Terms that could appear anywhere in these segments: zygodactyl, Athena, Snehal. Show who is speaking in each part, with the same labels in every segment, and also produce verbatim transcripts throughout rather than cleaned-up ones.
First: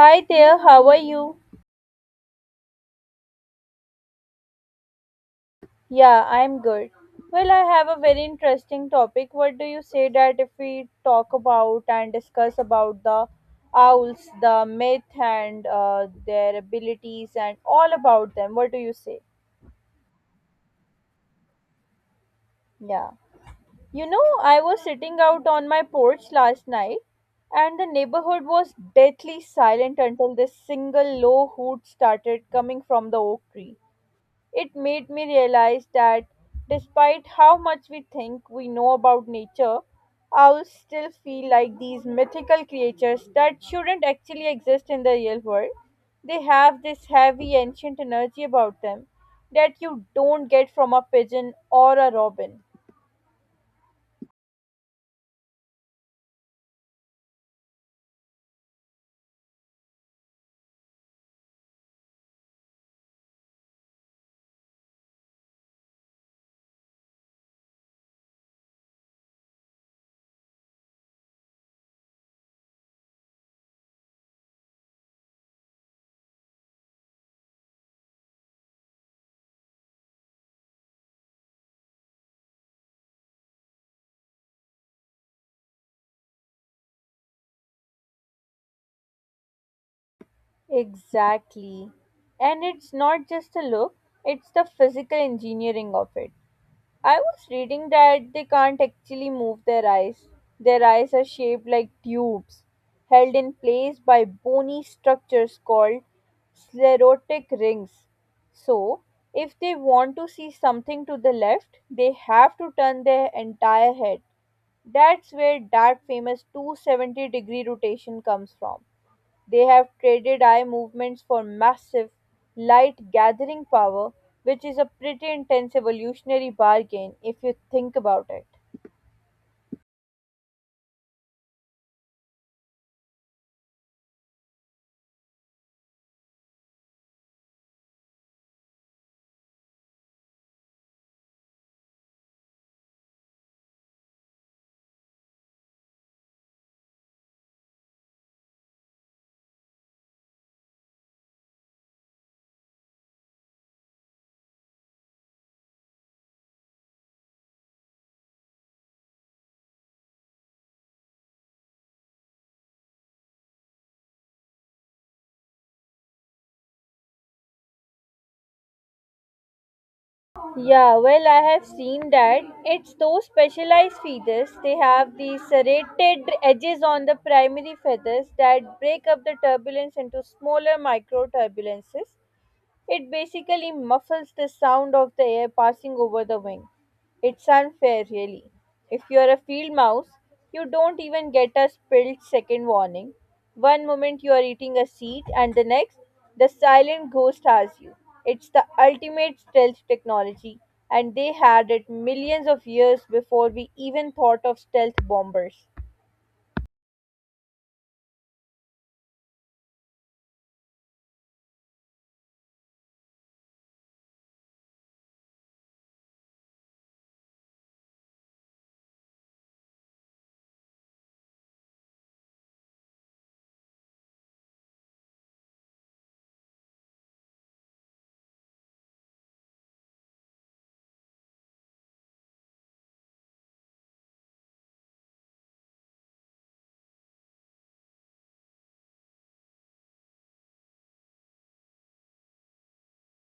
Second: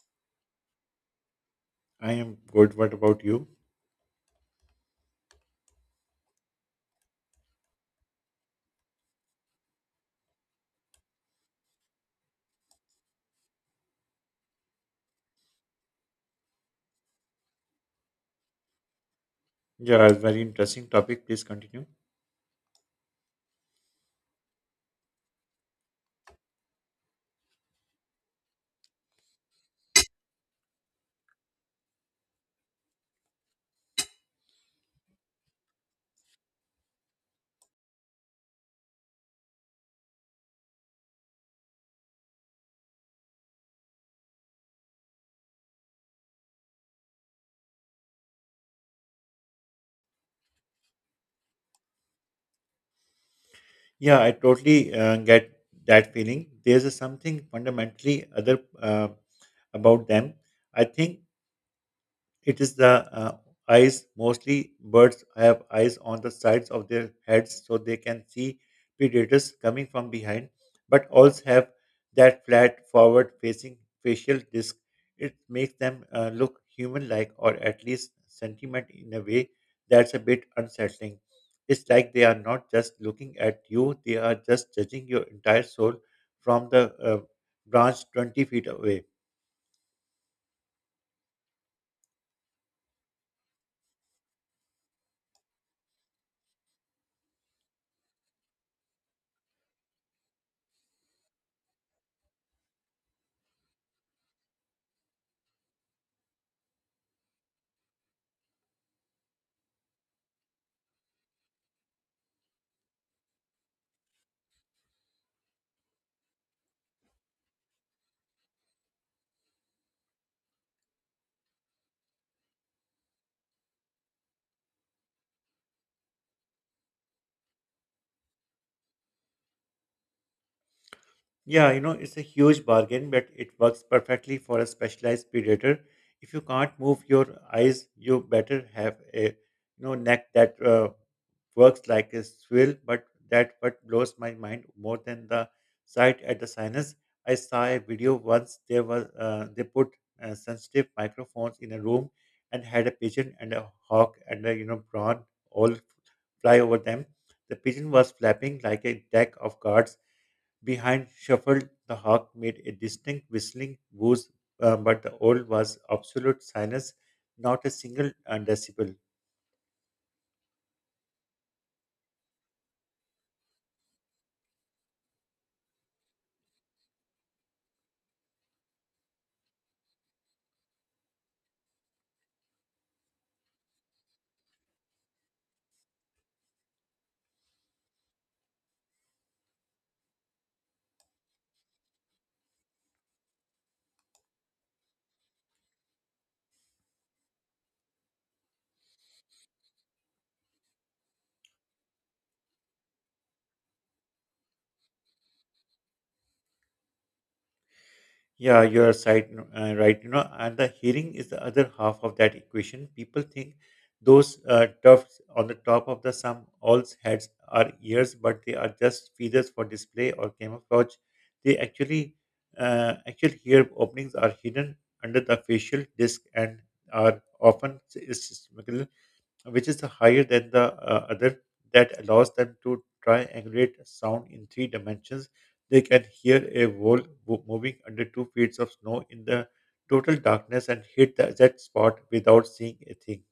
Speaker 1: Hi there, how are you?
Speaker 2: I am good. What about you?
Speaker 1: Yeah, I'm good. Well, I have a very interesting topic. What do you say that if we talk about and discuss about the owls, the myth and uh, their abilities and all about them? What do you say?
Speaker 2: Yeah, it's very interesting topic. Please continue.
Speaker 1: Yeah. You know, I was sitting out on my porch last night and the neighborhood was deathly silent until this single low hoot started coming from the oak tree. It made me realize that despite how much we think we know about nature, owls still feel like these mythical creatures that shouldn't actually exist in the real world. They have this heavy ancient energy about them that you don't get from a pigeon or a robin.
Speaker 2: Yeah, I totally uh, get that feeling. There's a something fundamentally other uh, about them. I think It is the uh, eyes. Mostly birds have eyes on the sides of their heads so they can see predators coming from behind, but owls have that flat, forward facing facial disc. It makes them uh, look human like or at least sentiment in a way that's a bit unsettling. It's like they are not just looking at you, they are just judging your entire soul from the uh, branch 20 feet away.
Speaker 1: Exactly. And it's not just the look, it's the physical engineering of it. I was reading that they can't actually move their eyes. Their eyes are shaped like tubes, held in place by bony structures called sclerotic rings. So, if they want to see something to the left, they have to turn their entire head. That's where that famous two hundred seventy degree rotation comes from. They have traded eye movements for massive, light gathering power, which is a pretty intense evolutionary bargain if you think about it.
Speaker 2: Yeah, you know, it's a huge bargain, but it works perfectly for a specialized predator. If you can't move your eyes, you better have a you know neck that uh, works like a swivel. But that what blows my mind more than the sight at the sinus. I saw a video once. There was uh, they put uh, sensitive microphones in a room and had a pigeon and a hawk and a you know prawn all fly over them. The pigeon was flapping like a deck of cards behind shuffled. The hawk made a distinct whistling whoosh, uh, but the owl was absolute silence, not a single uh, decibel.
Speaker 1: Yeah, well, I have seen that. It's those specialized feathers. They have these serrated edges on the primary feathers that break up the turbulence into smaller micro turbulences. It basically muffles the sound of the air passing over the wing. It's unfair, really. If you're a field mouse, you don't even get a split second warning. One moment you are eating a seed, and the next, the silent ghost has you. It's the ultimate stealth technology, and they had it millions of years before we even thought of stealth bombers.
Speaker 2: Yeah, you are right, no, uh, right. You know, and the hearing is the other half of that equation. People think those uh, tufts on the top of the some owl's heads are ears, but they are just feathers for display or camouflage. They actually, uh, actual ear openings are hidden under the facial disc and are often s- is- which is higher than the uh, other, that allows them to triangulate sound in three dimensions. They can hear a wall wo- moving under two feet of snow in the total darkness and hit the exact spot without seeing a thing.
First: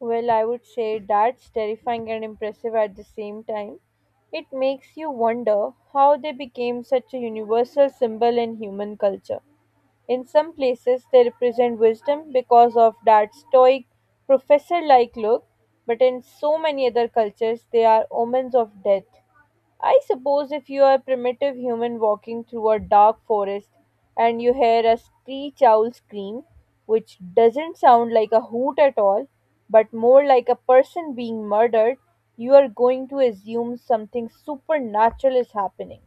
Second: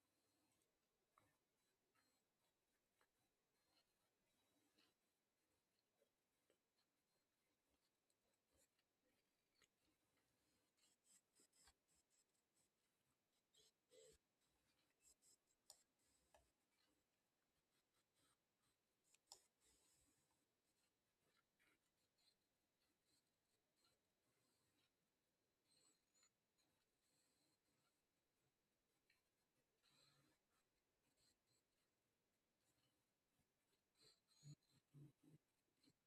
Speaker 1: Well, I would say that's terrifying and impressive at the same time. It makes you wonder how they became such a universal symbol in human culture. In some places, they represent wisdom because of that stoic, professor like look, but in so many other cultures, they are omens of death. I suppose if you are a primitive human walking through a dark forest and you hear a screech owl scream, which doesn't sound like a hoot at all, but more like a person being murdered, you are going to assume something supernatural is happening.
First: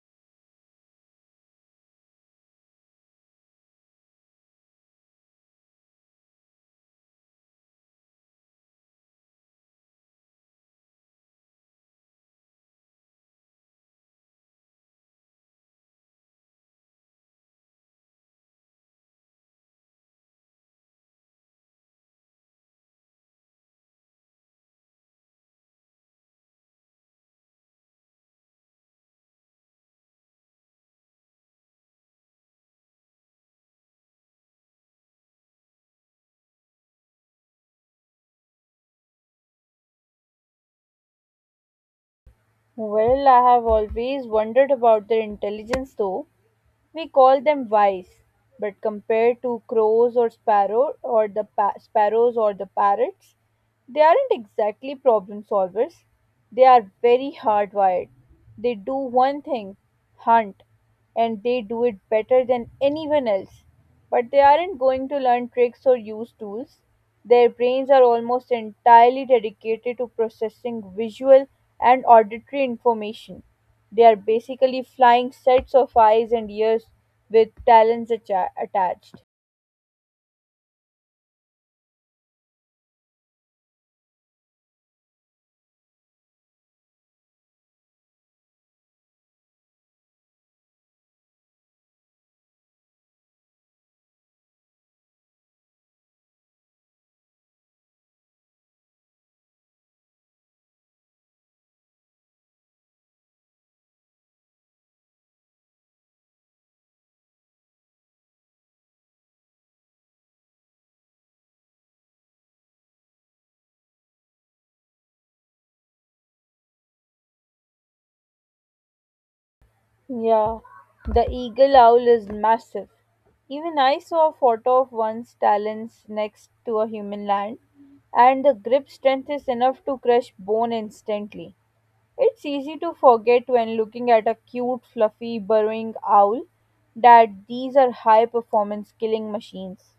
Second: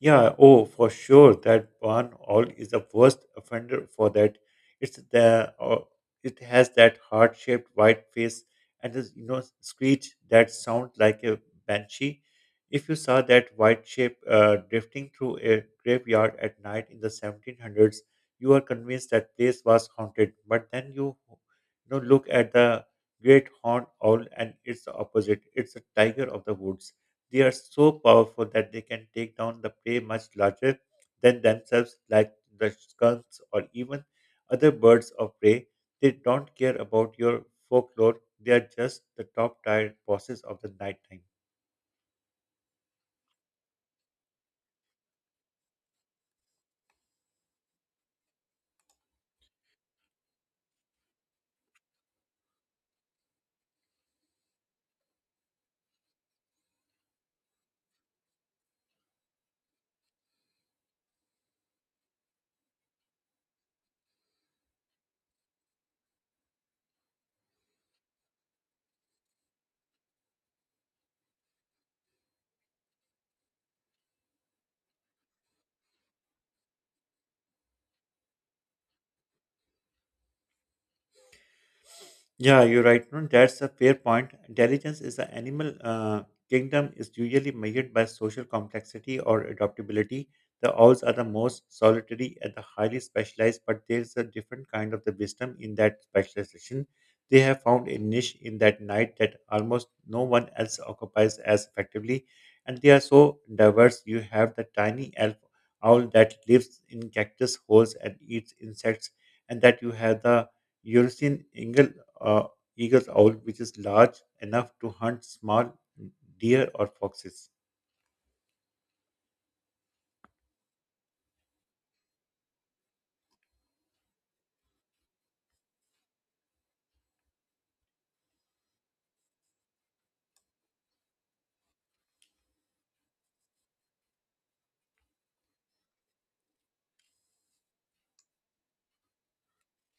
Speaker 2: Yeah, oh, for sure. That one all is the worst offender for that. It's the uh, it has that heart-shaped white face and this you know screech that sounds like a banshee. If you saw that white shape uh, drifting through a graveyard at night in the seventeen hundreds, you are convinced that place was haunted. But then you you know look at the great horned owl and it's the opposite. It's a tiger of the woods. They are so powerful that they can take down the prey much larger than themselves, like the skunks or even other birds of prey. They don't care about your folklore. They are just the top tier bosses of the nighttime.
Speaker 1: Well, I have always wondered about their intelligence though. We call them wise, but compared to crows or sparrow or the pa- sparrows or the parrots, they aren't exactly problem solvers. They are very hardwired. They do one thing, hunt, and they do it better than anyone else. But they aren't going to learn tricks or use tools. Their brains are almost entirely dedicated to processing visual and auditory information. They are basically flying sets of eyes and ears with talons atta- attached.
Speaker 2: Yeah, you're right. No, that's a fair point. Intelligence is the animal uh, kingdom is usually measured by social complexity or adaptability. The owls are the most solitary and the highly specialized, but there's a different kind of the wisdom in that specialization. They have found a niche in that night that almost no one else occupies as effectively, and they are so diverse. You have the tiny elf owl that lives in cactus holes and eats insects, and that you have the Eurasian eagle, uh, eagle's owl, which is large enough to hunt small deer or foxes.
Speaker 1: Yeah, the eagle owl is massive. Even I saw a photo of one's talons next to a human hand, and the grip strength is enough to crush bone instantly. It's easy to forget when looking at a cute, fluffy, burrowing owl that these are high performance killing machines.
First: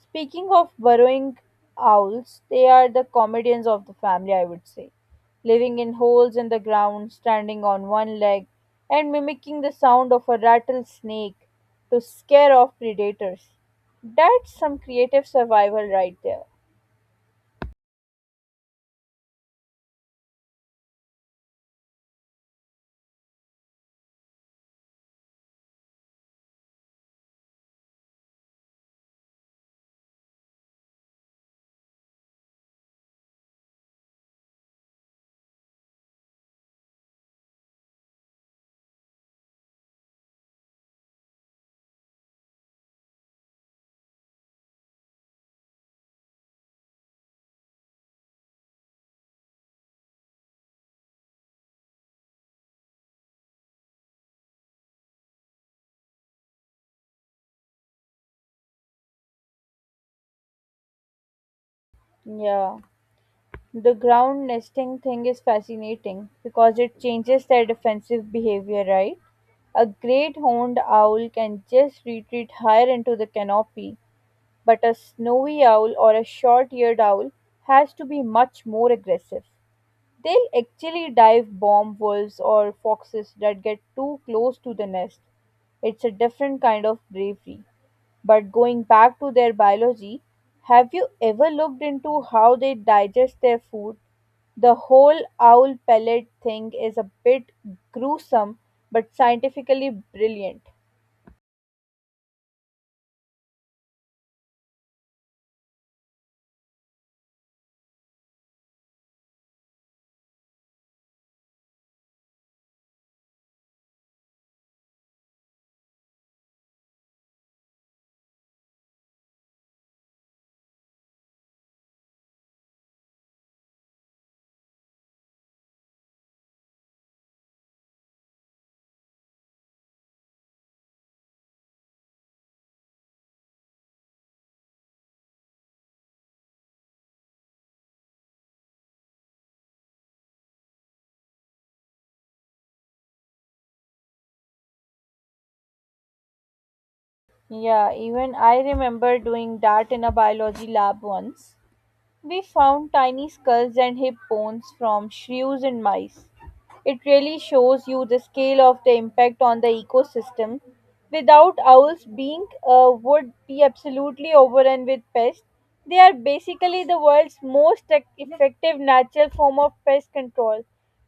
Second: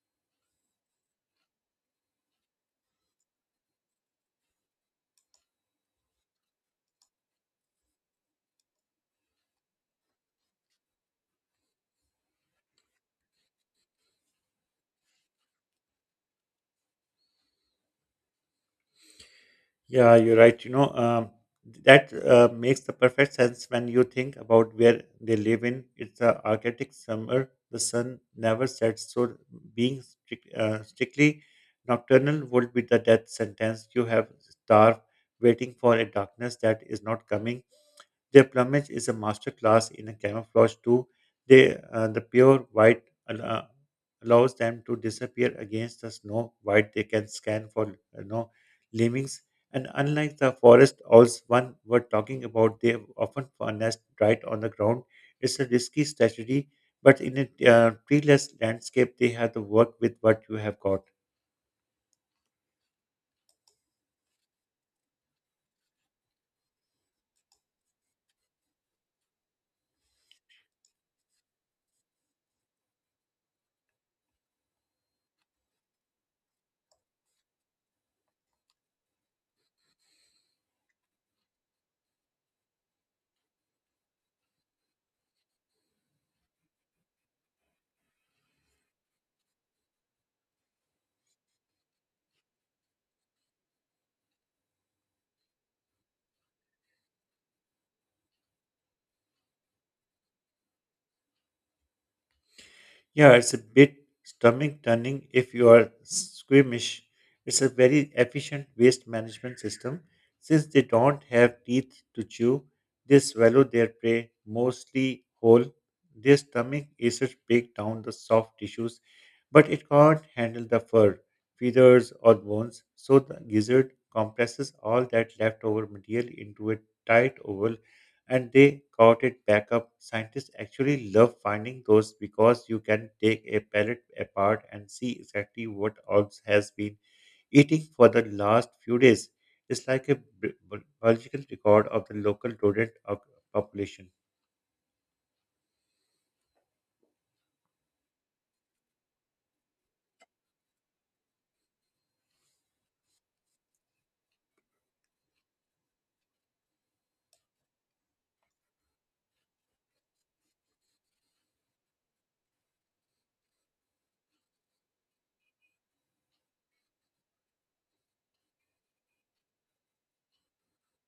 Speaker 1: Speaking of burrowing owls, they are the comedians of the family, I would say, living in holes in the ground, standing on one leg, and mimicking the sound of a rattlesnake to scare off predators. That's some creative survival right there.
Speaker 2: Yeah, you're right. You know, um, that uh, makes the perfect sense when you think about where they live in. It's a Arctic summer. The sun never sets, so being strict, uh, strictly nocturnal would be the death sentence. You have starved, waiting for a darkness that is not coming. Their plumage is a masterclass in a camouflage too. They, uh, the pure white al- allows them to disappear against the snow. White they can scan for you know lemmings. And unlike the forest owls one were talking about, they often nest right on the ground. It's a risky strategy, but in a uh, treeless landscape, they have to work with what you have got.
Speaker 1: Yeah. The ground nesting thing is fascinating because it changes their defensive behavior, right? A great horned owl can just retreat higher into the canopy, but a snowy owl or a short eared owl has to be much more aggressive. They'll actually dive bomb wolves or foxes that get too close to the nest. It's a different kind of bravery. But going back to their biology, have you ever looked into how they digest their food? The whole owl pellet thing is a bit gruesome but scientifically brilliant.
Speaker 2: Yeah, it's a bit stomach turning if you are squeamish. It's a very efficient waste management system. Since they don't have teeth to chew, they swallow their prey mostly whole. Their stomach acids break down the soft tissues, but it can't handle the fur, feathers, or bones. So the gizzard compresses all that leftover material into a tight oval and they got it back up. Scientists actually love finding those because you can take a pellet apart and see exactly what orbs has been eating for the last few days. It's like a bi- bi- biological record of the local rodent op- population.
Speaker 1: Yeah, even I remember doing that in a biology lab once. We found tiny skulls and hip bones from shrews and mice. It really shows you the scale of the impact on the ecosystem. Without owls, being uh, would be absolutely overrun with pests. They are basically the world's most ec- effective natural form of pest control.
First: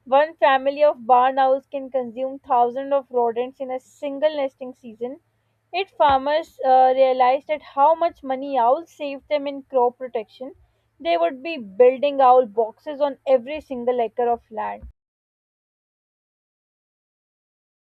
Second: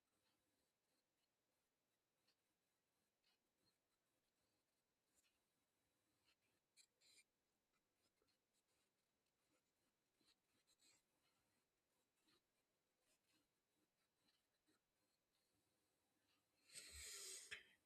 Speaker 1: One family of barn owls can consume thousands of rodents in a single nesting season. Yet farmers uh, realized that how much money owls saved them in crop protection. They would be building owl boxes on every single acre of land.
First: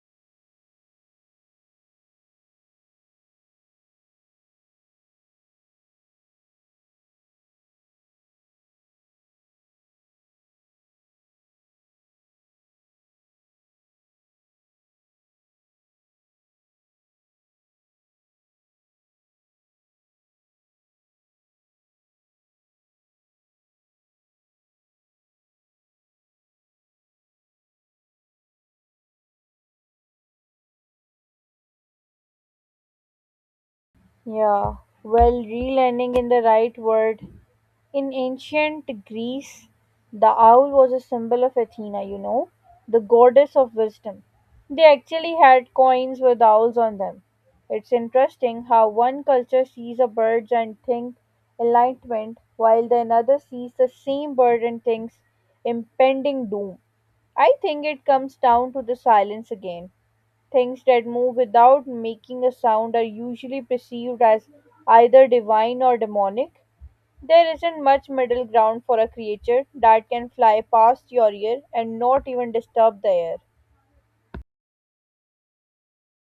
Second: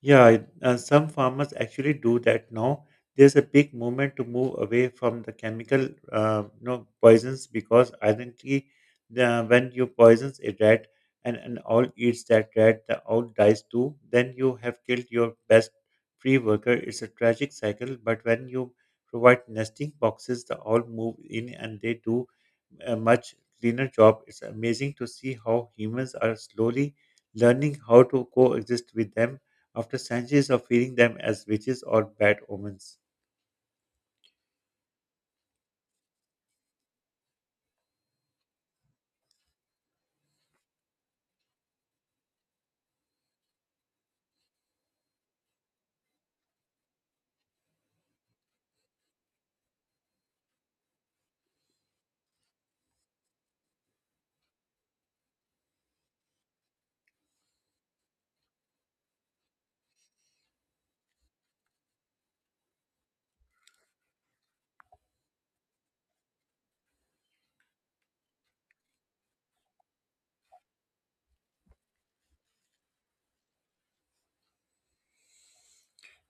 Speaker 2: Yeah, it- uh, some farmers actually do that now. There's a big movement to move away from the chemical, uh, you know, poisons because identity, the, when you poisons a rat and an owl eats that rat, the owl dies too. Then you have killed your best free worker. It's a tragic cycle. But when you provide nesting boxes, the owl move in and they do a much cleaner job. It's amazing to see how humans are slowly learning how to coexist with them after centuries of feeding them as witches or bad omens.
Speaker 1: Yeah, well, re in the right word. In ancient Greece, the owl was a symbol of Athena, you know, the goddess of wisdom. They actually had coins with owls on them. It's interesting how one culture sees a bird and thinks enlightenment, while the another sees the same bird and thinks impending doom. I think it comes down to the silence again. Things that move without making a sound are usually perceived as either divine or demonic. There isn't much middle ground for a creature that can fly past your ear and not even disturb the air.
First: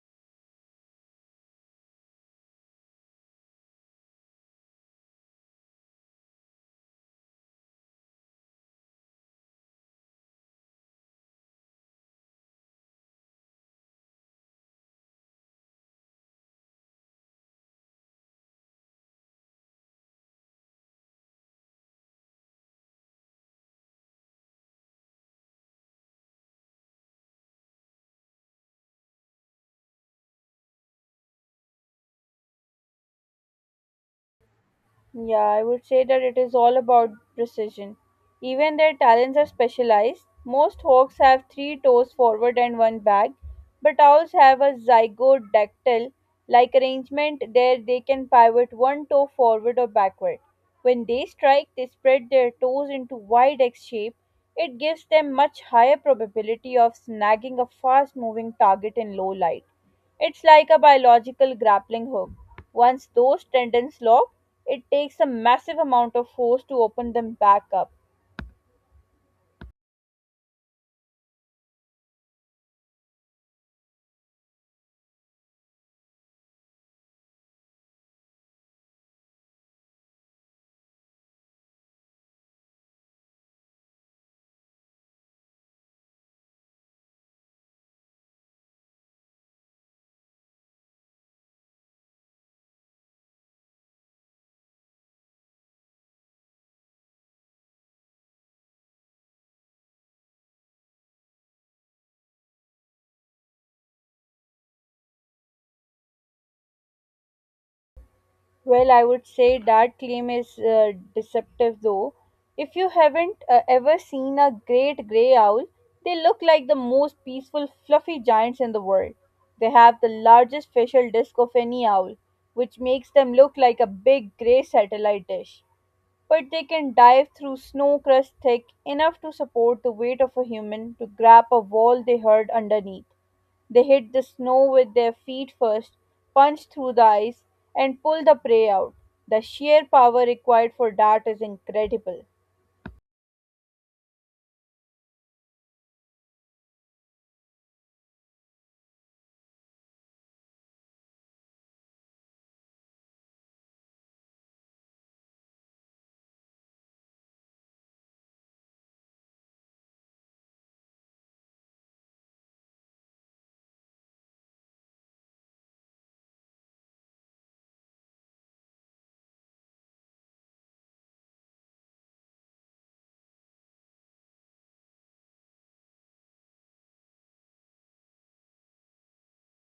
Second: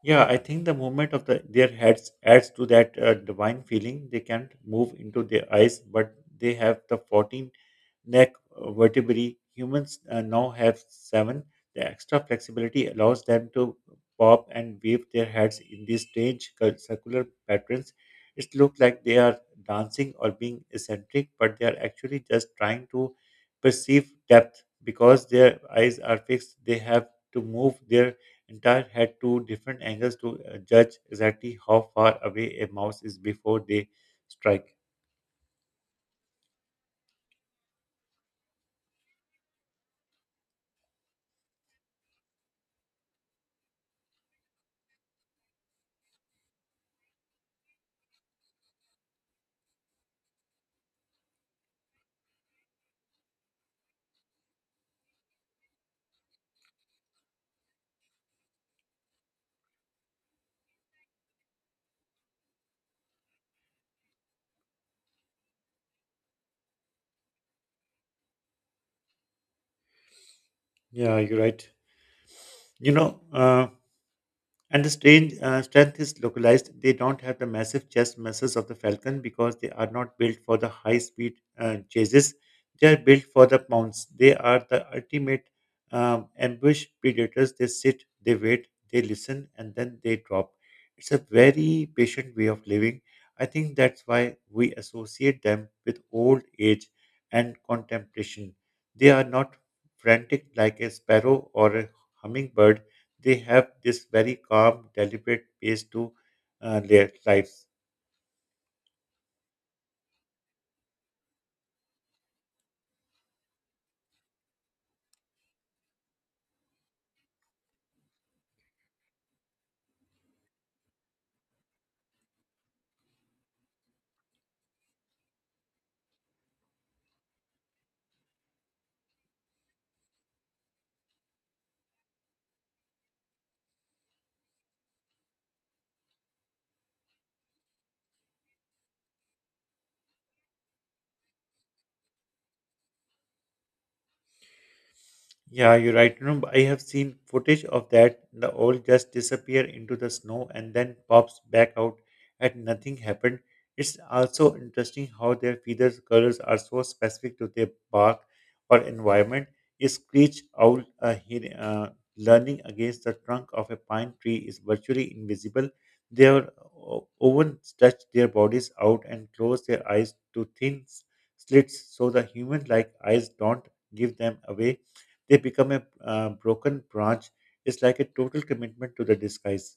Speaker 2: Yeah, I think the movement of the, their heads adds to that uh, divine feeling. They can't move into their eyes, but they have the fourteen neck uh, vertebrae. Humans uh, now have seven. The extra flexibility allows them to pop and wave their heads in these strange cir- circular patterns. It looks like they are dancing or being eccentric, but they are actually just trying to perceive depth because their eyes are fixed. They have to move their Entire had two different angles to uh, judge exactly how far away a mouse is before they strike.
Speaker 1: Yeah, I would say that it is all about precision. Even their talents are specialized. Most hawks have three toes forward and one back, but owls have a zygodactyl like arrangement there they can pivot one toe forward or backward. When they strike, they spread their toes into wide X shape. It gives them much higher probability of snagging a fast moving target in low light. It's like a biological grappling hook. Once those tendons lock, it takes a massive amount of force to open them back up.
Speaker 2: Yeah, you're right. You know, uh, And the strange uh, strength is localized. They don't have the massive chest muscles of the falcon because they are not built for the high speed uh, chases. They are built for the pounds. They are the ultimate um, ambush predators. They sit, they wait, they listen, and then they drop. It's a very patient way of living. I think that's why we associate them with old age and contemplation. They are not frantic like a sparrow or a hummingbird they have this very calm, deliberate pace to uh, their lives.
Speaker 1: Well, I would say that claim is uh, deceptive though. If you haven't uh, ever seen a great grey owl, they look like the most peaceful, fluffy giants in the world. They have the largest facial disc of any owl, which makes them look like a big grey satellite dish. But they can dive through snow crust thick enough to support the weight of a human to grab a wall they heard underneath. They hit the snow with their feet first, punch through the ice, and pull the prey out. The sheer power required for that is incredible.
Speaker 2: Yeah, you're right. You know, I have seen footage of that. The owl just disappear into the snow and then pops back out and nothing happened. It's also interesting how their feather colors are so specific to their bark or environment. A screech owl uh, he, uh, learning against the trunk of a pine tree is virtually invisible. Their o- oven stretch their bodies out and close their eyes to thin s- slits so the human-like eyes don't give them away they become a uh, broken branch. It's like a total commitment to the disguise.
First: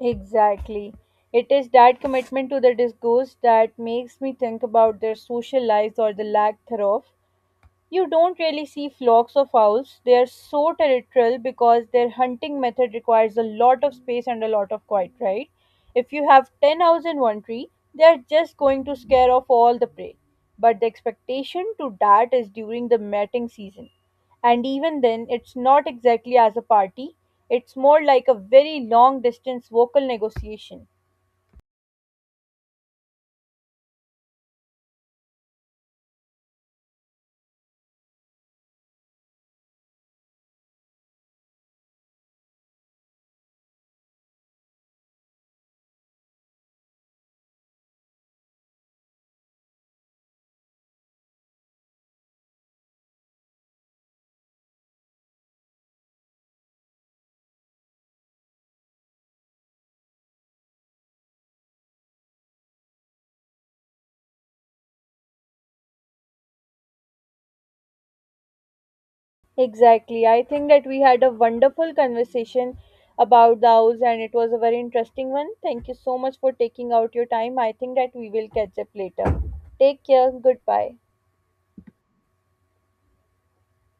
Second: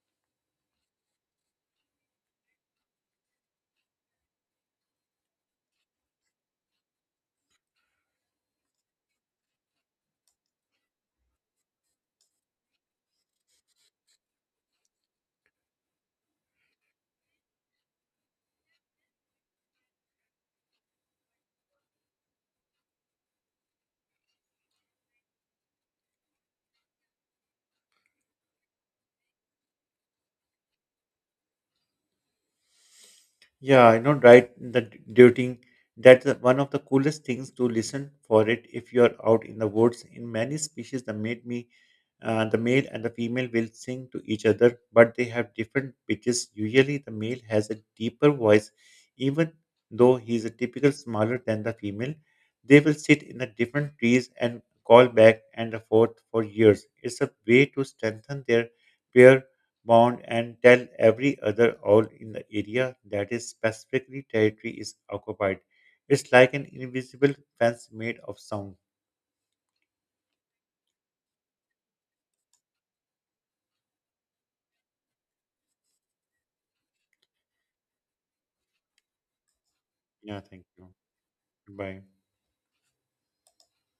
Speaker 1: Exactly. It is that commitment to the discourse that makes me think about their social lives or the lack thereof. You don't really see flocks of owls. They are so territorial because their hunting method requires a lot of space and a lot of quiet, right? If you have ten owls in one tree, they are just going to scare off all the prey. But the expectation to that is during the mating season. And even then, it's not exactly as a party, it's more like a very long distance vocal negotiation.
Speaker 2: Yeah, I know, right? The d- duting that's the- one of the coolest things to listen for it if you're out in the woods. In many species, the mate me, uh, the male and the female will sing to each other, but they have different pitches. Usually, the male has a deeper voice, even though he is a typical smaller than the female. They will sit in the different trees and call back and forth for years. It's a way to strengthen their pair mound and tell every other owl in the area that his specifically territory is occupied. It's like an invisible fence made of sound.
Speaker 1: Exactly. I think that we had a wonderful conversation about those and it was a very interesting one. Thank you so much for taking out your time. I think that we will catch up later. Take care.
Speaker 2: Yeah, thank you.
Speaker 1: Goodbye.
Speaker 2: Bye.